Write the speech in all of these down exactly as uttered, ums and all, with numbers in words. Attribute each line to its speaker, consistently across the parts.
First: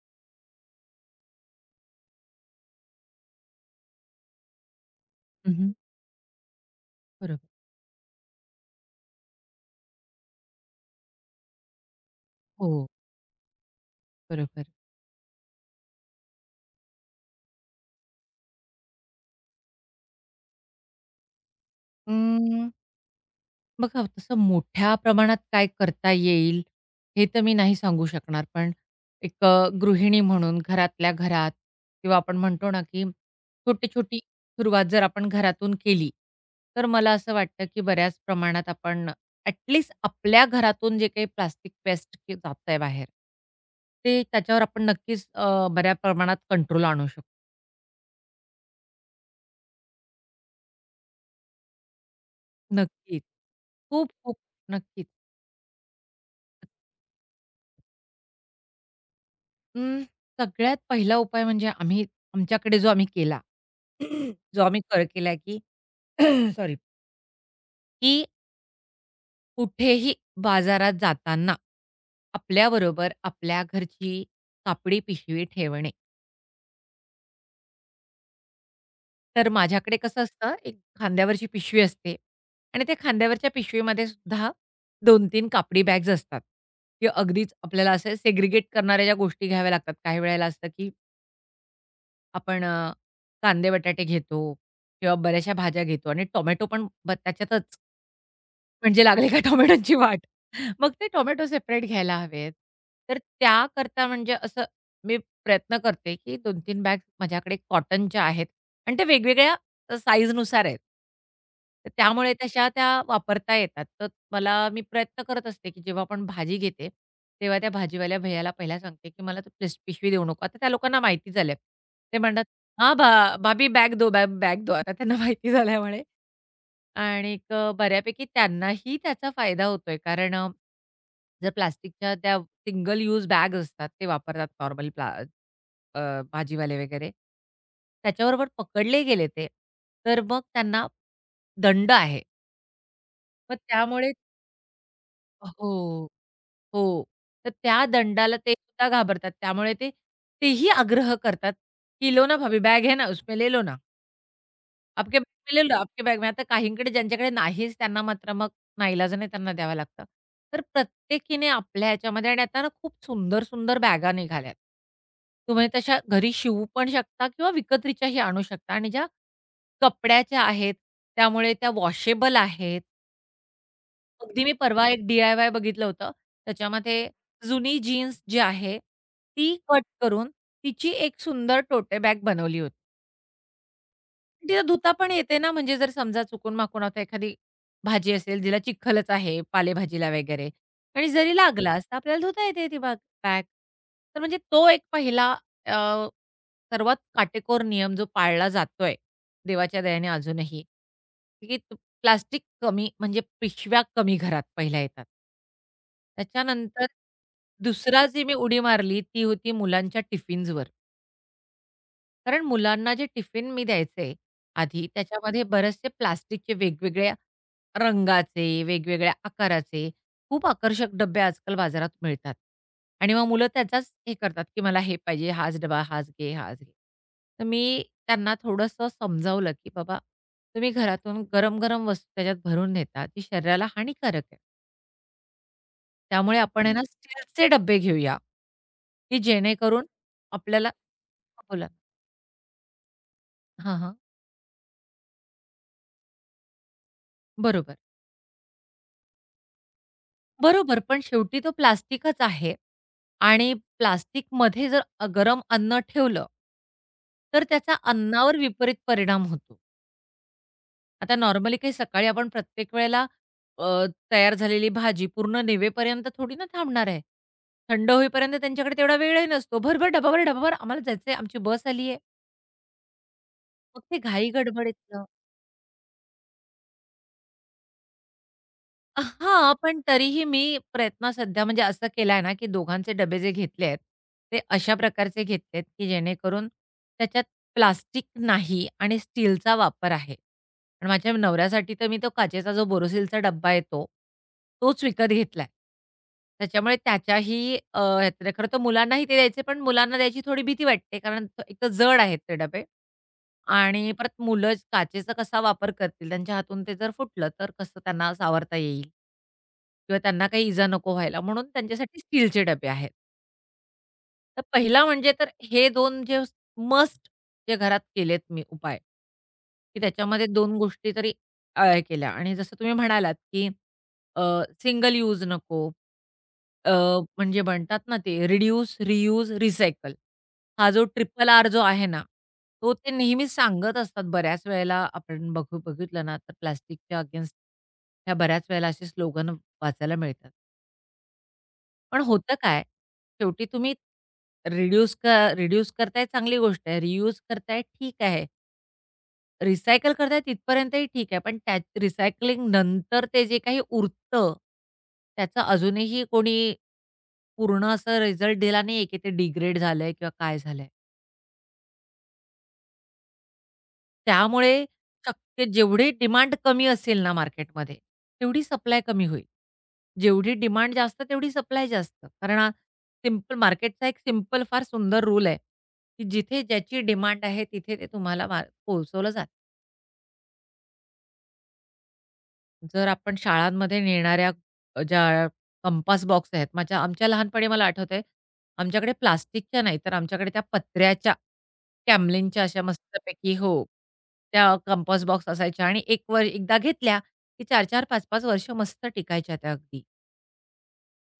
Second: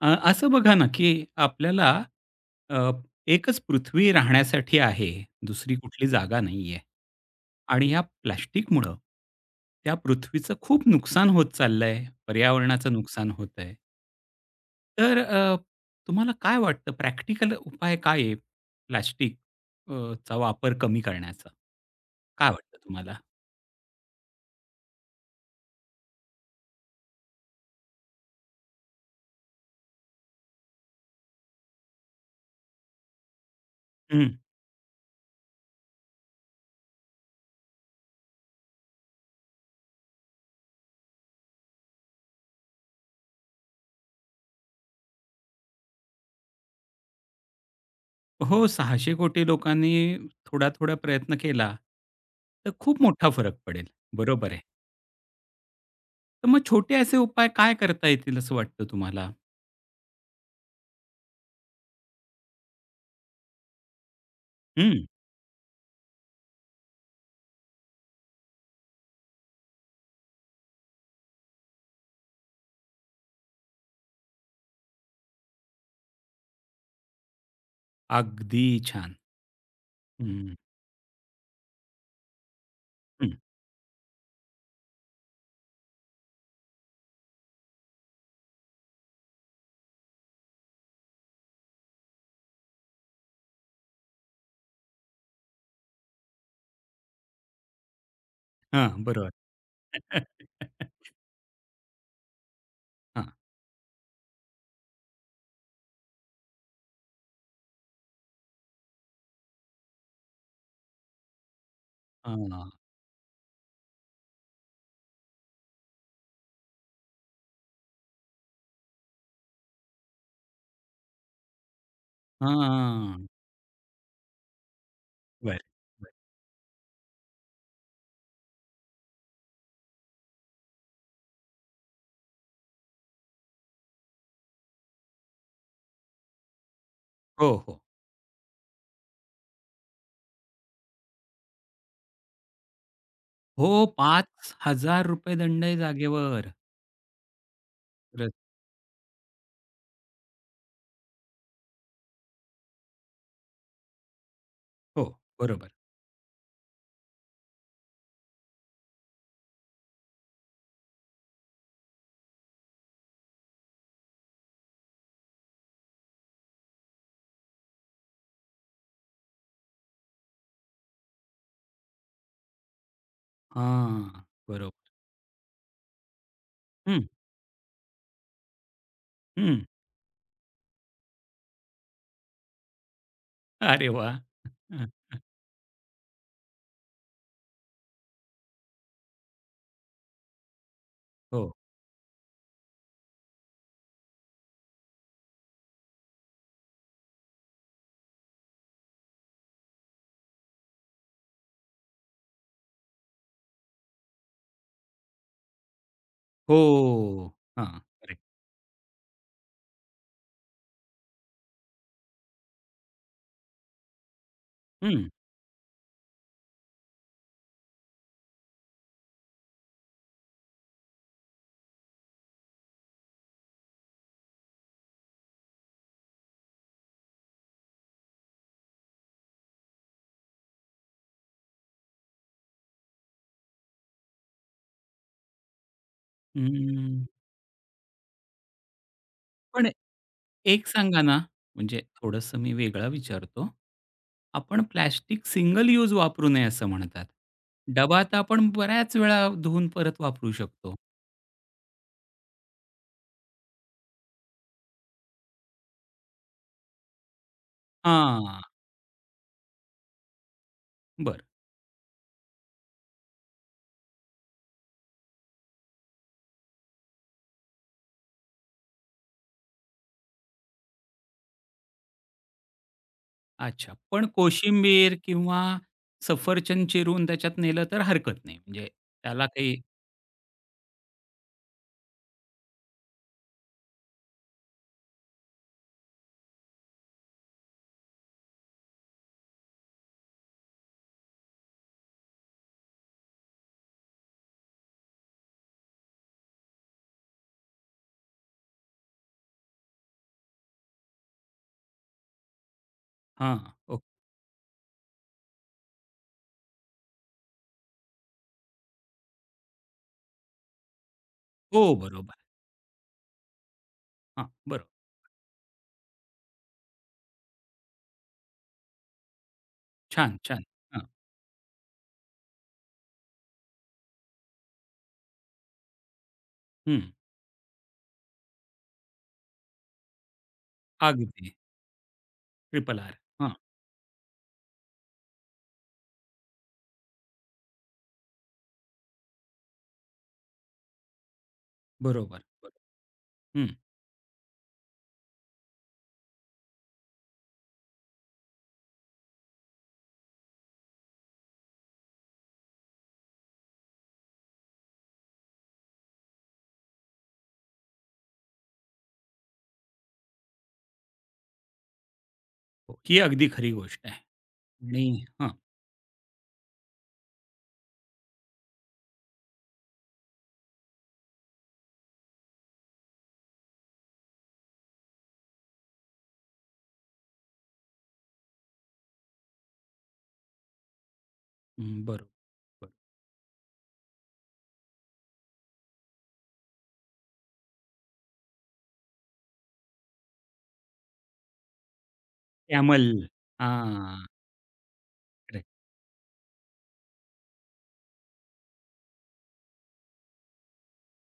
Speaker 1: अ, असं बघा ना, की आपल्याला अ, एकच पृथ्वी राहण्यासाठी आहे.
Speaker 2: हं, हं.
Speaker 1: दुसरी कुठली जागा नाहीये.
Speaker 2: बरोबर.
Speaker 1: आणि ह्या प्लास्टिकमुळं त्या पृथ्वीचं खूप नुकसान होत चाललंय.
Speaker 2: हो,
Speaker 1: पर्यावरणाचं नुकसान होतंय.
Speaker 2: बरोबर.
Speaker 1: तर अ, तुम्हाला काय वाटतं प्रॅक्टिकल उपाय काय आहे प्लास्टिक अ, ...चा वापर कमी करण्याचा? काय
Speaker 2: अं,
Speaker 1: वाटतं तुम्हाला?
Speaker 2: बघा तसं मोठ्या प्रमाणात काय करता येईल, हे तर मी नाही सांगू शकणार. पण एक अ, गृहिणी म्हणून घरातल्या घरात किंवा आपण म्हणतो ना, की छोटी-छोटी सुरुवात जर आपण घरातून केली, तर मला असं वाटतं, की बऱ्याच प्रमाणात आपण ॲट लीस्ट आपल्या घरातून जे काही प्लास्टिक वेस्ट जे जातंय बाहेर, ते त्याच्यावर आपण नक्कीच अ, बऱ्या प्रमाणात कंट्रोल आणू शकतो.
Speaker 1: हो, सहाशे कोटी लोकांनी थोडा-थोडा प्रयत्न केला, तर खूप
Speaker 2: नक्कीच.
Speaker 1: मोठा फरक पडेल.
Speaker 2: खूप-खूप.
Speaker 1: बरोबर आहे.
Speaker 2: नक्कीच.
Speaker 1: तर मग छोटे असे उपाय काय करता येतील असं वाटतं तुम्हाला?
Speaker 2: अं, सगळ्यात पहिला उपाय म्हणजे आम्ही आमच्याकडे जो आम्ही केला, जो आम्ही कर
Speaker 1: हं,
Speaker 2: केला, की सॉरी, की कुठेही बाजारात जाताना आपल्याबरोबर आपल्या घरची कापडी पिशवी ठेवणे.
Speaker 1: अगदी छान.
Speaker 2: तर माझ्याकडे कसं
Speaker 1: हं,
Speaker 2: असतं, एक खांद्यावरची पिशवी असते आणि त्या
Speaker 1: हं.
Speaker 2: खांद्यावरच्या पिशवीमध्ये सुद्धा दोन तीन कापडी बॅग्स असतात, की अगदीच आपल्याला असे सेग्रीगेट करणाऱ्या ज्या गोष्टी घ्याव्या लागतात. काही वेळेला असतं, की आपण अ, कांदे बटाटे घेतो किंवा बऱ्याचशा भाज्या घेतो आणि टोमॅटो पण ब त्याच्यातच.
Speaker 1: हां,
Speaker 2: म्हणजे लागली
Speaker 1: बरोबर.
Speaker 2: का टोमॅटोची वाट. मग ते टोमॅटो सेपरेट घ्यायला हवेत. तर
Speaker 1: हां,
Speaker 2: त्याकरता म्हणजे असं मी प्रयत्न करते, की दोन तीन बॅग माझ्याकडे कॉटनच्या आहेत आणि त्या वेगवेगळ्या अ, साईजनुसार आहेत. तर त्यामुळे
Speaker 1: हां,
Speaker 2: तशा त्या वापरता येतात. तर मला मी प्रयत्न करत असते, की जेव्हा आपण भाजी घेते, तेव्हा त्या भाजीवाल्या भैय्याला पहिला सांगते, की मला तू प्लीज पिशवी देऊ नको. आता त्या लोकांना माहिती झालंय. ते म्हणतात, "हां,
Speaker 1: हां.
Speaker 2: भा भाभी बॅग दो, बॅग बॅग दो." आता त्यांना माहिती
Speaker 1: बरं,
Speaker 2: झाल्यामुळे
Speaker 1: बरं.
Speaker 2: आणि अ, बऱ्यापैकी त्यांनाही त्याचा फायदा होतोय. कारण अ, जर प्लास्टिकच्या त्या सिंगल यूज बॅग असतात, ते वापरतात नॉर्मल प्ला अ, भाजीवाले वगैरे.
Speaker 1: हो, हो.
Speaker 2: त्याच्याबरोबर पकडले गेले ते, तर मग त्यांना दंड आहे. मग
Speaker 1: हो,
Speaker 2: त्यामुळे
Speaker 1: पाच हजार रुपये दंड आहे
Speaker 2: हो,
Speaker 1: जागेवर.
Speaker 2: हो. तर त्या
Speaker 1: खरंच.
Speaker 2: दंडाला ते सुद्धा घाबरतात. त्यामुळे ते तेही आग्रह करतात, की "लो ना भाभी बॅग है ना, उसमें ले लो ना."
Speaker 1: हो,
Speaker 2: आपके बैग में ले
Speaker 1: बरोबर.
Speaker 2: लो, आपके बैग में. आता काहींकडे ज्यांच्याकडे नाहीच त्यांना मात्र मग नाईलाजाने त्यांना द्यावं लागतं. तर प्रत्येकीने आपल्या ह्याच्यामध्ये आणि आता ना खूप सुंदर, सुंदर बॅगा निघाल्यात. तुम्ही तशा घरी शिवू पण शकता किंवा विकत्रीच्याही आणू शकता आणि ज्या कपड्याच्या आहेत, त्यामुळे त्या वॉशेबल आहेत.
Speaker 1: हां,
Speaker 2: अगदी मी
Speaker 1: बरोबर.
Speaker 2: परवा एक डी-आय-वाय बघितलं होतं.
Speaker 1: हं,
Speaker 2: त्याच्यामध्ये जुनी जीन्स जी आहे, ती
Speaker 1: हं.
Speaker 2: कट करून तिची एक सुंदर टोटे बॅग बनवली होती.
Speaker 1: अरे वाह!
Speaker 2: तिला
Speaker 1: हं.
Speaker 2: धुता पण येते ना, म्हणजे जर समजा चुकून-माकून आता एखादी भाजी असेल, जिला चिखलच आहे पालेभाजीला वगैरे आणि जरी हो.
Speaker 1: हो,
Speaker 2: लागलाच, तर आपल्याला धुता येते ती बाग बॅग. तर म्हणजे तो एक पहिला अ, सर्वात काटेकोर नियम जो पाळला जातोय, देवाच्या दयेने अजूनही, की प्लास्टिक कमी म्हणजे पिशव्या कमी घरात पहिल्या येतात.
Speaker 1: हो.
Speaker 2: त्याच्यानंतर
Speaker 1: हां,
Speaker 2: दुसरा
Speaker 1: करेक्ट.
Speaker 2: जी मी उडी मारली, ती होती मुलांच्या टिफिन्सवर. कारण मुलांना जे टिफिन मी द्यायचे आधी, त्याच्यामध्ये बरेचसे प्लास्टिकचे वेगवेगळ्या रंगाचे, वेगवेगळ्या आकाराचे खूप आकर्षक डब्बे आजकाल बाजारात मिळतात. आणि मग मुलं त्याचाच हे करतात, की मला हे पाहिजे, हाच डबा, हाच घे, हाच घे. तर मी त्यांना थोडंसं समजावलं, की "बाबा, तुम्ही घरातून गरम-गरम वस्तू त्याच्यात भरून नेता, ती शरीराला हानिकारक आहे. त्यामुळे आपण आहे ना,
Speaker 1: हम्म.
Speaker 2: स्टीलचे डब्बे घेऊया, की
Speaker 1: पण
Speaker 2: जेणेकरून
Speaker 1: एक
Speaker 2: आपल्याला"
Speaker 1: सांगा ना,
Speaker 2: हां, बोला.
Speaker 1: म्हणजे थोडंसं मी वेगळं विचारतो.
Speaker 2: हां, हां.
Speaker 1: आपण प्लास्टिक सिंगल यूज वापरू नये असं म्हणतात.
Speaker 2: बरोबर.
Speaker 1: डबा तर आपण बऱ्याच वेळा धुवून परत वापरू शकतो.
Speaker 2: बरोबर, पण शेवटी तो प्लास्टिकच आहे आणि प्लास्टिकमध्ये जर अ, गरम अन्न ठेवलं, तर त्याचा अन्नावर
Speaker 1: हां,
Speaker 2: विपरीत परिणाम होतो. आता
Speaker 1: बरं.
Speaker 2: नॉर्मली काही सकाळी आपण प्रत्येक वेळेला अ, तयार झालेली भाजी पूर्ण निवेपर्यंत थोडी ना थांबणार आहे. थंड होईपर्यंत त्यांच्याकडे तेवढा वेळही नसतो. भरभर, डबाभर, डबाभर आम्हाला जायचंय, आमची बस आली आहे.
Speaker 1: अच्छा.
Speaker 2: मग ते
Speaker 1: पण
Speaker 2: घाई
Speaker 1: कोशिंबीर
Speaker 2: गडबडीतनं
Speaker 1: किंवा सफरचंद चिरून त्याच्यात नेलं तर हरकत नाही. म्हणजे
Speaker 2: अ,
Speaker 1: त्याला
Speaker 2: हां,
Speaker 1: काही
Speaker 2: पण तरीही मी प्रयत्न सध्या म्हणजे असं केलाय ना, की दोघांचे डबे जे घेतले आहेत, ते अशा प्रकारचे घेतलेत, की जेणेकरून त्याच्यात प्लास्टिक नाही आणि स्टीलचा वापर आहे. पण माझ्या नवऱ्यासाठी तर मी तो काचेचा जो बोरोसिलचा डब्बा येतो, तोच विकत घेतलाय. त्याच्यामुळे त्याच्याही अ, ह्यात खरं तर मुलांनाही ते द्यायचे, पण मुलांना द्यायची थोडी भीती वाटते. कारण तो- एक तर जड आहेत ते डबे
Speaker 1: हां. ओ
Speaker 2: आणि परत मुलं काचेचा कसा वापर करतील? त्यांच्या हातून ते जर फुटलं, तर कसं त्यांना सावरता येईल? किंवा त्यांना काही इजा नको व्हायला म्हणून
Speaker 1: हो,
Speaker 2: त्यांच्यासाठी
Speaker 1: बरोबर.
Speaker 2: स्टीलचे डबे आहेत.
Speaker 1: हां,
Speaker 2: तर
Speaker 1: बरोबर.
Speaker 2: पहिला म्हणजे तर हे दोन जे मस्ट जे घरात केलेत मी उपाय, की
Speaker 1: छान,
Speaker 2: त्याच्यामध्ये
Speaker 1: छान.
Speaker 2: दोन
Speaker 1: हां,
Speaker 2: गोष्टी तरी अ, केल्या आणि जसं तुम्ही म्हणालात, की सिंगल यूज नको अ,
Speaker 1: हं.
Speaker 2: म्हणजे म्हणतात ना ते रिड्यूस, रियूज, रिसायकल हा जो ट्रिपल
Speaker 1: अगदी
Speaker 2: आर जो आहे ना, तो
Speaker 1: ट्रिपल
Speaker 2: ते
Speaker 1: आर. हां,
Speaker 2: नेहमीच सांगत असतात. बऱ्याच वेळेला आपण बघू बघितलं ना, तर प्लास्टिकच्या अगेन्स्ट ह्या बऱ्याच वेळेला असे स्लोगन वाचायला मिळतात. पण
Speaker 1: बरोबर,
Speaker 2: होतं
Speaker 1: बरोबर.
Speaker 2: काय, शेवटी
Speaker 1: हं.
Speaker 2: तुम्ही रिड्यूस क रिड्यूस करताय चांगली गोष्ट आहे, रियूज करताय ठीक आहे, रिसायकल करताय तिथपर्यंतही ठीक आहे. पण त्या रिसायकलिंग नंतर ते जे काही उरतं, त्याचा अजूनही कोणी पूर्ण असा रिझल्ट दिला नाहीये, की ते डिग्रेड झालंय किंवा काय झालंय.
Speaker 1: हो, ही अगदी खरी गोष्ट आहे
Speaker 2: त्यामुळे
Speaker 1: आणि हां.
Speaker 2: शक्य जेवढी डिमांड कमी असेल ना मार्केटमध्ये, तेवढी सप्लाय कमी होईल. जेवढी डिमांड जास्त, तेवढी सप्लाय जास्त. कारण हा सिंपल मार्केटचा एक सिंपल फार सुंदर रूल आहे, की जिथे ज्याची डिमांड आहे, तिथे ते तुम्हाला मा पोहोचवलं जातं.
Speaker 1: हं, बरोबर. बरोबर.
Speaker 2: जर आपण शाळांमध्ये नेणाऱ्या अ, ज्या कंपास बॉक्स आहेत, माझ्या आमच्या लहानपणी मला आठवतंय, आमच्याकडे प्लास्टिकच्या नाही, तर आमच्याकडे त्या पत्र्याच्या, कॅम्लिनच्या अशा
Speaker 1: कॅमल
Speaker 2: मस्तपैकी हो,
Speaker 1: हां,
Speaker 2: त्या कंपास बॉक्स
Speaker 1: करेक्ट.
Speaker 2: असायच्या आणि एक वर एकदा घेतल्या, की चार चार, पाच पाच वर्ष मस्त टिकायच्या त्या अगदी.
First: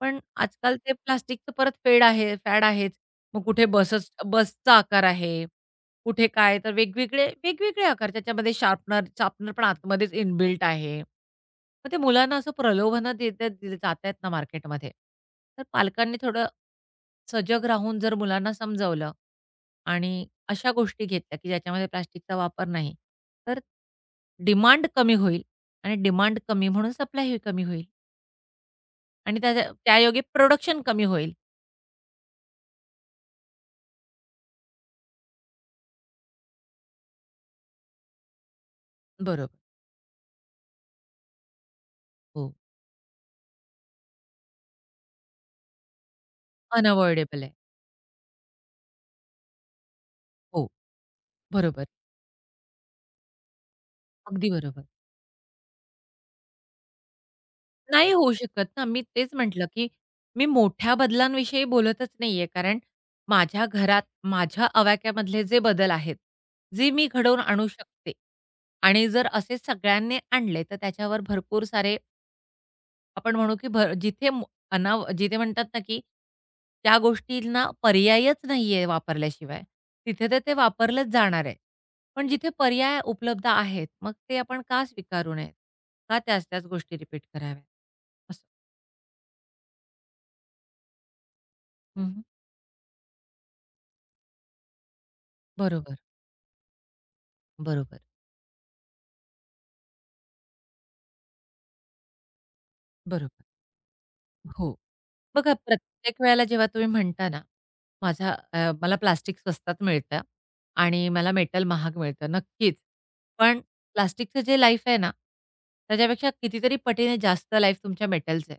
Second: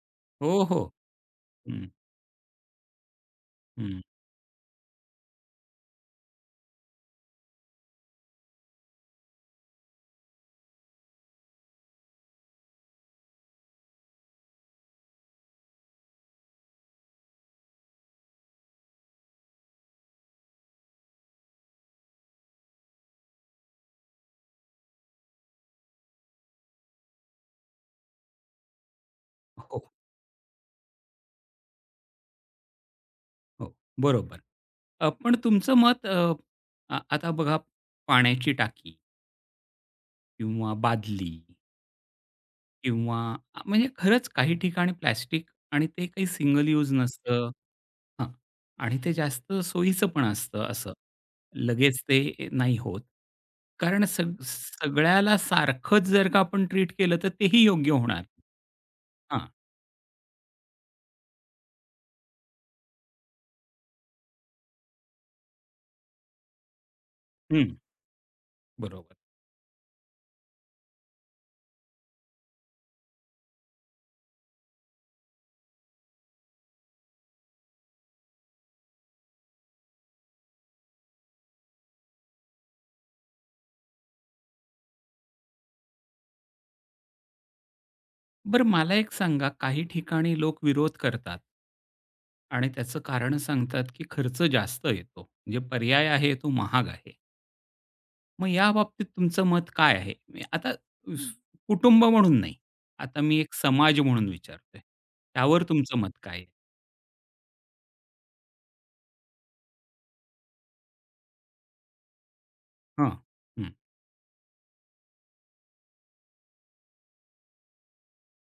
Speaker 2: पण
Speaker 1: हो,
Speaker 2: आजकाल
Speaker 1: हो.
Speaker 2: ते प्लास्टिकचं परत
Speaker 1: हं,
Speaker 2: फेड आहे फॅड आहेच. मग कुठे
Speaker 1: हं.
Speaker 2: बसच बसचा आकार आहे, कुठे काय तर वेगवेगळे वेगवेगळे आकार त्याच्यामध्ये शार्पनर शार्पनर पण आतमध्येच इनबिल्ट आहे. मग ते मुलांना असं प्रलोभनं देतात दिले जात आहेत ना मार्केटमध्ये. तर पालकांनी थोडं सजग राहून जर मुलांना समजावलं आणि अशा गोष्टी घेतल्या, की ज्याच्यामध्ये प्लास्टिकचा वापर नाही, तर डिमांड कमी होईल आणि डिमांड कमी म्हणून सप्लायही कमी होईल आणि त्या
Speaker 1: हो,
Speaker 2: त्यायोगे प्रोडक्शन कमी होईल.
Speaker 1: हो. बरोबर. अ, पण तुमचं मत अ, आ आता बघा पाण्याची टाकी
Speaker 2: बरोबर.
Speaker 1: किंवा बादली
Speaker 2: हो.
Speaker 1: किंवा अ, म्हणजे खरंच काही ठिकाणी प्लास्टिक आणि ते काही सिंगल यूज
Speaker 2: अनअव्हॉइडेबल
Speaker 1: नसतं
Speaker 2: आहे.
Speaker 1: हां. आणि ते जास्त सोयीचं पण असतं
Speaker 2: हो.
Speaker 1: असं.
Speaker 2: बरोबर.
Speaker 1: लगेच ते नाही होत. कारण सग
Speaker 2: अगदी बरोबर.
Speaker 1: सगळ्याला सारखंच जर का आपण ट्रीट केलं तर तेही योग्य
Speaker 2: नाही
Speaker 1: होणार
Speaker 2: होऊ शकत ना. मी तेच
Speaker 1: हां.
Speaker 2: म्हटलं, की मी मोठ्या बदलांविषयी बोलतच नाहीये. कारण माझ्या घरात माझ्या आवाक्यामधले जे बदल आहेत, जे मी घडवून आणू शकते आणि
Speaker 1: बरोबर.
Speaker 2: जर असे सगळ्यांनी आणले, तर त्याच्यावर भरपूर सारे आपण म्हणू की भर जिथे मो अनाव जिथे म्हणतात ना, की त्या गोष्टींना पर्यायच नाहीये वापरल्याशिवाय, तिथे तर ते वापरलंच जाणार आहे. पण जिथे पर्याय उपलब्ध आहेत, मग ते आपण का स्वीकारू नयेत? का त्याच-त्याच गोष्टी रिपीट कराव्यात? असं.
Speaker 1: बरं मला एक सांगा, काही ठिकाणी लोक विरोध करतात.
Speaker 2: हं, हं.
Speaker 1: आणि त्याचं कारण सांगतात, की खर्च जास्त येतो. म्हणजे
Speaker 2: बरोबर,
Speaker 1: पर्याय आहे तो महाग आहे.
Speaker 2: बरोबर,
Speaker 1: मग याबाबतीत तुमचं मत काय आहे? मी आता स हं. कुटुंब म्हणून नाही. आता मी
Speaker 2: बरोबर.
Speaker 1: एक समाज म्हणून
Speaker 2: हो.
Speaker 1: विचारतोय.
Speaker 2: बघा
Speaker 1: त्यावर तुमचं मत
Speaker 2: प्रत्येक
Speaker 1: काय
Speaker 2: वेळेला
Speaker 1: आहे?
Speaker 2: जेव्हा तुम्ही म्हणता ना, माझा अ, मला प्लास्टिक स्वस्तात मिळतं आणि मला मेटल महाग मिळतं. नक्कीच.
Speaker 1: हां.
Speaker 2: पण
Speaker 1: हं.
Speaker 2: प्लास्टिकचं जे लाईफ आहे ना, त्याच्यापेक्षा कितीतरी पटीने जास्त लाईफ तुमच्या मेटलचं आहे.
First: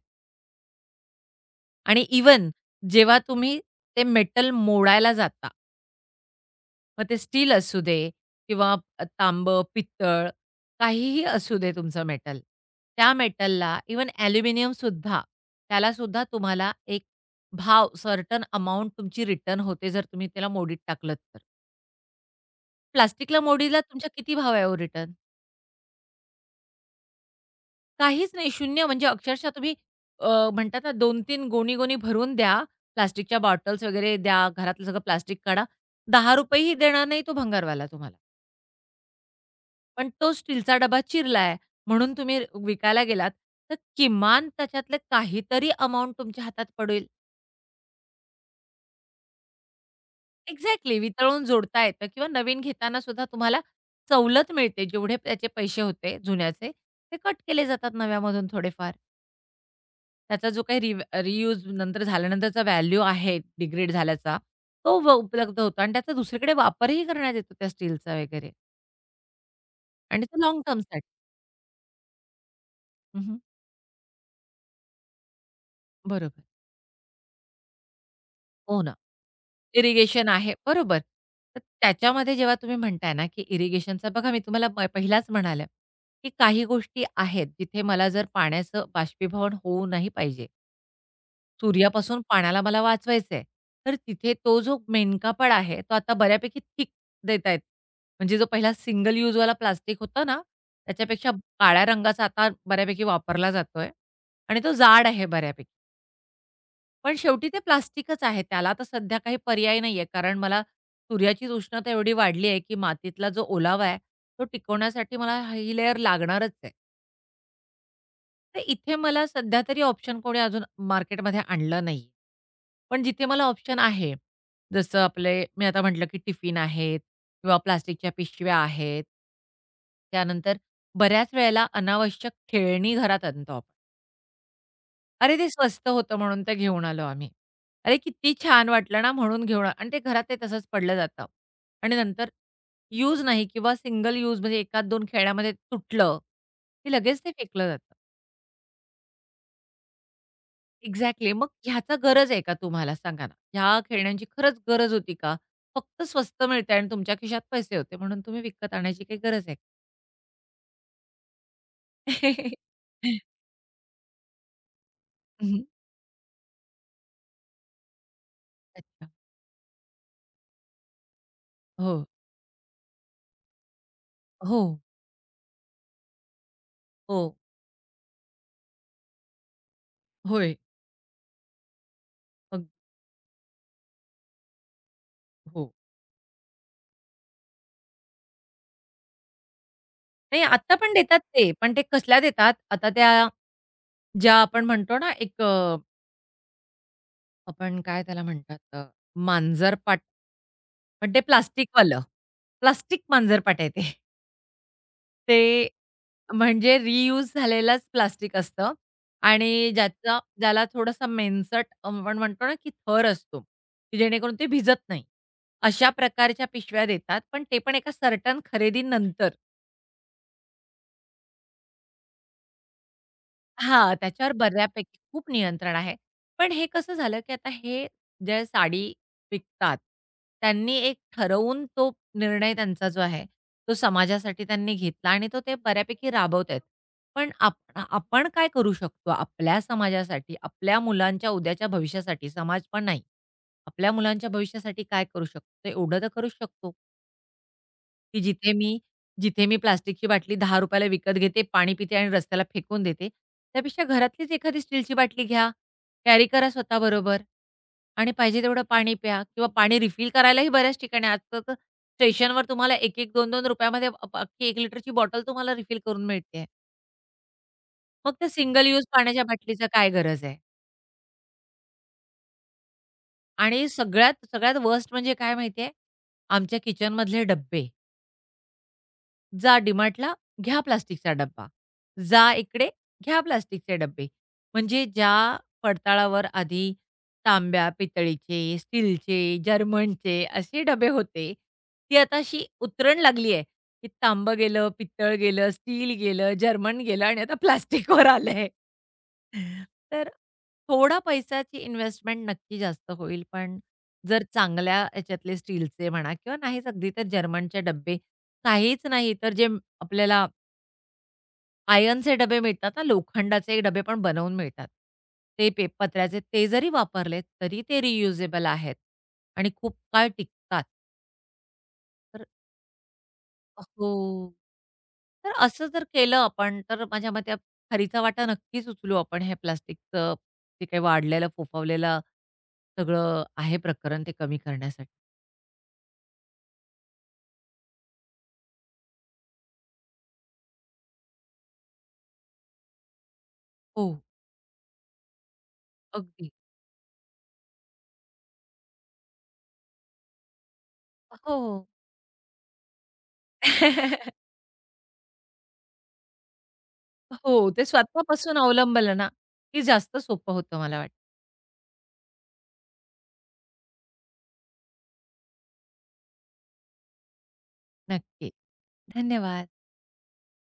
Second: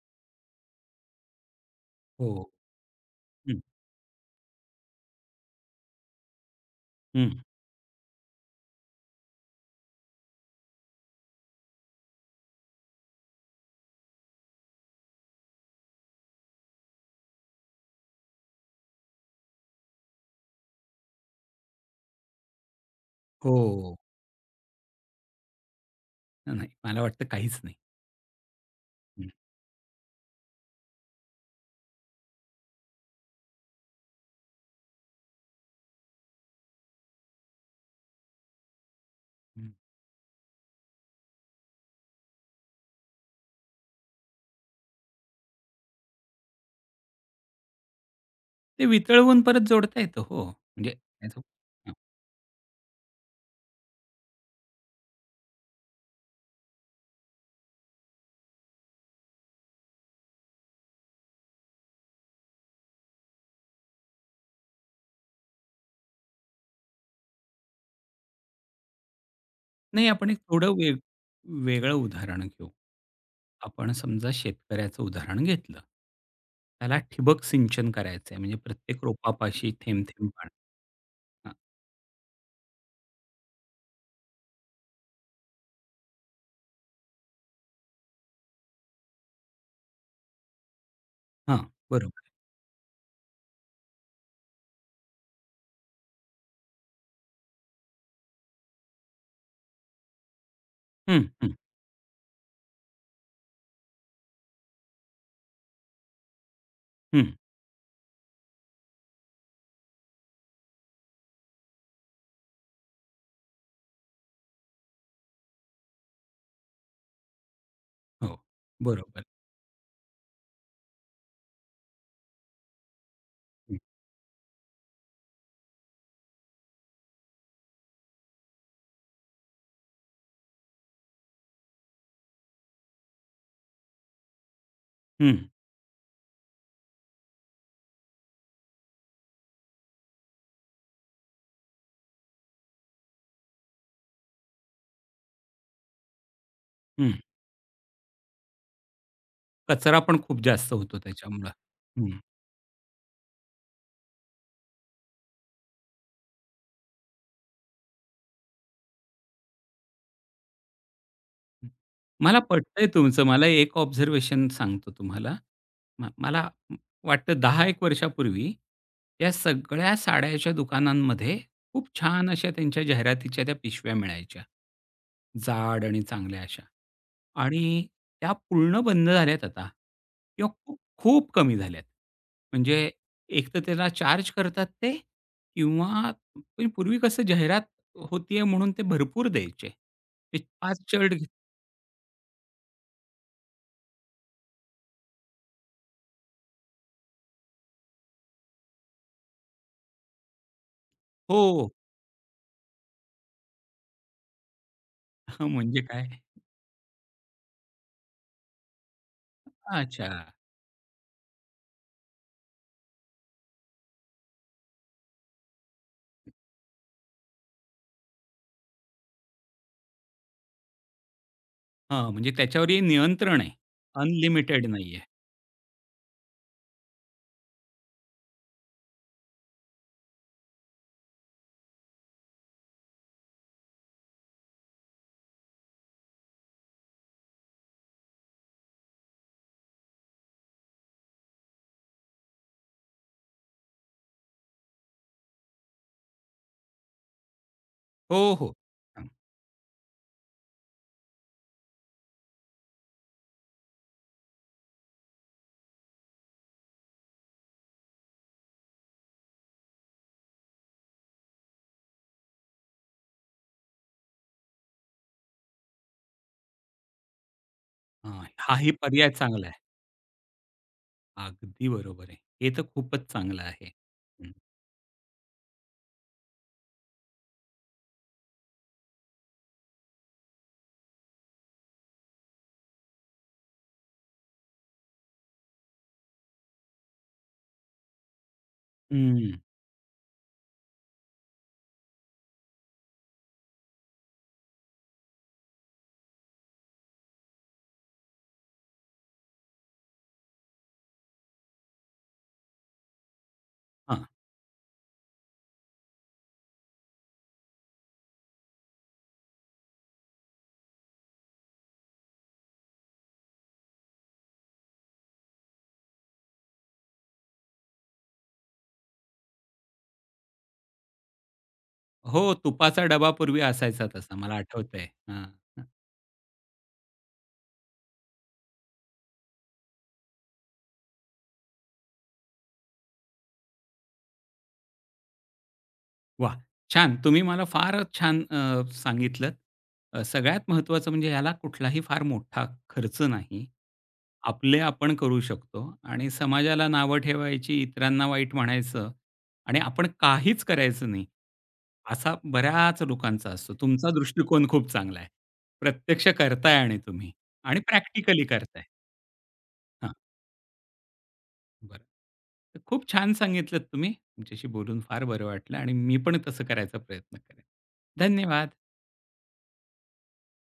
Speaker 2: आणि
Speaker 1: हो.
Speaker 2: इव्हन जेव्हा तुम्ही
Speaker 1: हं,
Speaker 2: ते मेटल मोडायला जाता मग ते
Speaker 1: हं.
Speaker 2: स्टील असू दे किंवा तांबं, पित्तळ काहीही असू दे तुमचं मेटल. त्या मेटलला इव्हन ॲल्युमिनियमसुद्धा, त्यालासुद्धा तुम्हाला एक भाव सर्टन अमाउंट तुमची रिटर्न होते जर तुम्ही त्याला मोडीत टाकलत तर. प्लास्टिकला मोडीला
Speaker 1: हो.
Speaker 2: तुमच्या किती भाव आहे हो रिटर्न?
Speaker 1: नाही, मला वाटतं काहीच नाही.
Speaker 2: काहीच नाही. शून्य म्हणजे अक्षरशः तुम्ही अ, म्हणतात ना दोन तीन गोणी-गोणी भरून द्या. प्लास्टिकच्या बॉटल्स वगैरे द्या. घरातलं सगळं प्लास्टिक काढा. ₹10ही देणार नाही तो भंगारवाला तुम्हाला.
Speaker 1: हं.
Speaker 2: पण तो स्टीलचा डबा चिरलाय, म्हणून तुम्ही विकायला गेलात, तर किमान त्याच्यातले काहीतरी अमाउंट तुमच्या हातात पडेल.
Speaker 1: ते वितळवून परत जोडता येतं हो. म्हणजे
Speaker 2: एक्झॅक्टली वितळून जोडता येतं किंवा नवीन घेताना सुद्धा तुम्हाला सवलत मिळते. जेवढे त्याचे पैसे होते जुन्याचे, ते कट केले जातात नव्यामधून थोडेफार. त्याचा जो काही रि रियूज नंतर झाल्यानंतरचा व्हॅल्यू आहे डिग्रेड झाल्याचा, तो व उपलब्ध होतो आणि त्याचा दुसरीकडे वापरही करण्यात येतो त्या स्टीलचा वगैरे
Speaker 1: नाही,
Speaker 2: आणि
Speaker 1: आपण एक
Speaker 2: तो लाँग
Speaker 1: थोडं वेग
Speaker 2: टर्मसाठी.
Speaker 1: वेगळं उदाहरण घेऊ.
Speaker 2: हं, हं.
Speaker 1: आपण समजा शेतकऱ्याचं उदाहरण घेतलं.
Speaker 2: बरोबर.
Speaker 1: त्याला ठिबक सिंचन करायचंय म्हणजे
Speaker 2: हो ना.
Speaker 1: प्रत्येक रोपापाशी थेंब-थेंब
Speaker 2: इरिगेशन
Speaker 1: पाणी.
Speaker 2: आहे, बरोबर.
Speaker 1: हां,
Speaker 2: तर त्याच्यामध्ये जेव्हा तुम्ही म्हणताय ना, की इरिगेशनचा बघा मी तुम्हाला प पहिलाच म्हणाले, की काही गोष्टी आहेत जिथे मला जर पाण्याचं बाष्पीभवन होऊ नाही पाहिजे.
Speaker 1: हां,
Speaker 2: सूर्यापासून
Speaker 1: बरोबर.
Speaker 2: पाण्याला मला वाचवायचंय. तर तिथे तो जो मेनकापड आहे, तो आता बऱ्यापैकी थिक देत आहेत. म्हणजे जो पहिला सिंगल यूजवाला प्लास्टिक होता ना,
Speaker 1: हं,
Speaker 2: त्याच्यापेक्षा
Speaker 1: हं,
Speaker 2: काळ्या रंगाचा आता बऱ्यापैकी वापरला जातोय आणि तो जाड आहे बऱ्यापैकी. पण
Speaker 1: हं.
Speaker 2: शेवटी ते प्लास्टिकच आहे. त्याला तर सध्या काही पर्याय नाहीये. कारण मला सूर्याची उष्णता एवढी वाढली आहे, की मातीतला जो ओलावा आहे, तो टिकवण्यासाठी मला ही लेयर लागणारच आहे.
Speaker 1: हो,
Speaker 2: तर इथे
Speaker 1: बरोबर.
Speaker 2: मला सध्या तरी ऑप्शन कोणी अजून मार्केटमध्ये आणलं नाही. पण जिथे मला
Speaker 1: हं,
Speaker 2: ऑप्शन आहे, जसं आपले मी आता म्हटलं, की टिफिन आहेत किंवा प्लास्टिकच्या पिशव्या आहेत. त्यानंतर बऱ्याच वेळेला अनावश्यक खेळणी घरात आणतो आपण. अरे,
Speaker 1: हं,
Speaker 2: ते स्वस्त होतं म्हणून ते घेऊन आलो आम्ही. अरे, किती छान वाटलं ना म्हणून घेऊन आ आणि ते घरात ते तसंच पडलं जातं. आणि नंतर यूज नाही किंवा सिंगल यूज म्हणजे एक दोन खेळण्यामध्ये तुटलं, की
Speaker 1: हं.
Speaker 2: लगेच ते फेकलं जातं.
Speaker 1: कचरा पण खूप जास्त होतो
Speaker 2: एक्झॅक्टली. मग
Speaker 1: त्याच्यामुळं.
Speaker 2: ह्याचा गरज आहे का तुम्हाला सांगा ना? ह्या खेळण्यांची खरंच गरज होती का? फक्त स्वस्त मिळतंय आणि तुमच्या खिशात पैसे होते म्हणून तुम्ही विकत आणायची काही गरज आहे?
Speaker 1: हं. मला पटतंय तुमचं. मला एक ऑब्झर्वेशन सांगतो तुम्हाला.
Speaker 2: हं, हं.
Speaker 1: म मला वाटतं दहा एक वर्षापूर्वी
Speaker 2: अच्छा.
Speaker 1: त्या सगळ्या साड्याच्या दुकानांमध्ये खूप
Speaker 2: हो.
Speaker 1: छान अशा त्यांच्या जाहिरातीच्या त्या पिशव्या मिळायच्या.
Speaker 2: हो.
Speaker 1: जाड आणि चांगल्या अशा.
Speaker 2: हो.
Speaker 1: आणि त्या पूर्ण बंद झाल्यात आता किंवा
Speaker 2: होय.
Speaker 1: खूप, खूप कमी झाल्यात.
Speaker 2: अग
Speaker 1: म्हणजे एक तर त्याला चार्ज करतात ते
Speaker 2: हो.
Speaker 1: किंवा पण पूर्वी कसं जाहिरात होतीये म्हणून ते भरपूर द्यायचे. ते
Speaker 2: नाही आता
Speaker 1: पाच
Speaker 2: पण
Speaker 1: शर्ट
Speaker 2: देतात ते, पण ते कसल्या देतात, आता त्या ज्या आपण म्हणतो ना एक अ, आपण काय त्याला म्हणतात अ, मांजरपाट पण ते
Speaker 1: हो.
Speaker 2: प्लास्टिकवालं. प्लास्टिक मांजरपाट आहे ते. ते
Speaker 1: हं, म्हणजे काय?
Speaker 2: म्हणजे रियूज झालेलंच प्लास्टिक असतं आणि
Speaker 1: अच्छा.
Speaker 2: ज्याचा ज्याला थोडासा मेनसट आपण म्हणतो ना की थर असतो, की जेणेकरून ते भिजत नाही. अशा प्रकारच्या पिशव्या देतात, पण ते पण एका सर्टन खरेदीनंतर.
Speaker 1: हां, म्हणजे त्याच्यावरही नियंत्रण आहे.
Speaker 2: हां, त्याच्यावर
Speaker 1: अनलिमिटेड नाहीये.
Speaker 2: बऱ्यापैकी खूप नियंत्रण आहे. पण हे कसं झालं, की आता हे ज्या साडी विकतात, त्यांनी एक ठरवून तो निर्णय त्यांचा जो आहे, तो समाजासाठी त्यांनी घेतला आणि तो ते बऱ्यापैकी राबवत आहेत. पण आप आपण काय करू शकतो आपल्या समाजासाठी, आपल्या मुलांच्या उद्याच्या भविष्यासाठी, समाज पण नाही. आपल्या मुलांच्या भविष्यासाठी काय करू शकतो? एवढं तर करूच शकतो. की
Speaker 1: हो, हो.
Speaker 2: जिथे मी जिथे मी प्लास्टिकची बाटली ₹दहा ला विकत घेते, पाणी पिते आणि रस्त्याला फेकून देते. त्यापेक्षा घरातलीच एखादी स्टीलची बाटली घ्या, कॅरी करा स्वतःबरोबर आणि पाहिजे तेवढं पाणी प्या किंवा पाणी रिफिल करायलाही बऱ्याच ठिकाणी आजकाल तर स्टेशनवर तुम्हाला ₹एक एक, ₹दोन दोन मध्ये अप अख्खी एक लिटरची बॉटल तुम्हाला रिफिल करून मिळते. मग
Speaker 1: हां,
Speaker 2: त्या सिंगल
Speaker 1: हाही
Speaker 2: यूज
Speaker 1: पर्याय
Speaker 2: पाण्याच्या
Speaker 1: चांगला आहे.
Speaker 2: बाटलीचा काय गरज आहे?
Speaker 1: अगदी बरोबर आहे. हे तर खूपच चांगलं आहे.
Speaker 2: आणि सगळ्यात
Speaker 1: हं,
Speaker 2: सगळ्यात वर्स्ट म्हणजे काय माहिती आमच्या किचनमधले डब्बे. जा DMartला, घ्या प्लास्टिकचा डब्बा. जा इकडे, घ्या प्लास्टिकचे डब्बे. म्हणजे ज्या पडताळावर आधी तांब्या, पितळीचे, स्टीलचे,
Speaker 1: हं.
Speaker 2: जर्मनचे असे डबे होते, ती आता अशी उतरण लागली आहे, की तांबं गेलं, पितळ गेलं, स्टील गेलं, जर्मन गेलं आणि आता प्लास्टिकवर आलंय. तर थोडा पैशाची इन्व्हेस्टमेंट नक्की जास्त होईल, पण
Speaker 1: हां.
Speaker 2: जर चांगल्या ह्याच्यातले स्टीलचे म्हणा किंवा नाहीच अगदी तर जर्मनचे डब्बे काहीच नाही. तर जे आपल्याला आयर्नचे डबे मिळतात ना, लोखंडाचे डबे पण बनवून मिळतात. ते पे पत्र्याचे ते जरी वापरले तरी ते रियुजेबल आहेत आणि खूप काळ टिकतात. तर
Speaker 1: हो, तुपाचा डबा पूर्वी असायचा तसा
Speaker 2: हो.
Speaker 1: मला आठवतंय. हां.
Speaker 2: तर असं जर केलं आपण तर माझ्या मते खरीचा वाटा नक्कीच उचलू आपण हे प्लास्टिकचं जे काही वाढलेलं, फोफावलेलं सगळं आहे प्रकरण ते कमी करण्यासाठी.
Speaker 1: वाह! छान. तुम्ही मला फारच छान अ, सांगितलत. अ, सगळ्यात महत्त्वाचं म्हणजे ह्याला कुठलाही फार मोठा खर्च नाही.
Speaker 2: हो,
Speaker 1: आपले आपण करू शकतो आणि
Speaker 2: अगदी.
Speaker 1: समाजाला नावं ठेवायची, इतरांना वाईट म्हणायचं आणि आपण काहीच करायचं नाही,
Speaker 2: हो, हो.
Speaker 1: असा बऱ्याच लोकांचा असतो. तुमचा दृष्टिकोन खूप चांगला आहे. प्रत्यक्ष करताय आणि तुम्ही
Speaker 2: हो,
Speaker 1: आणि
Speaker 2: ते
Speaker 1: प्रॅक्टिकली
Speaker 2: स्वतःपासून
Speaker 1: करताय.
Speaker 2: अवलंबलं ना, की जास्त सोपं होतं मला वाटतं.
Speaker 1: बरं. तर खूप छान सांगितलत तुम्ही. तुमच्याशी बोलून फार बरं वाटलं आणि मी पण तसं करायचा प्रयत्न करेन.
Speaker 2: नक्की.
Speaker 1: धन्यवाद.
Speaker 2: धन्यवाद.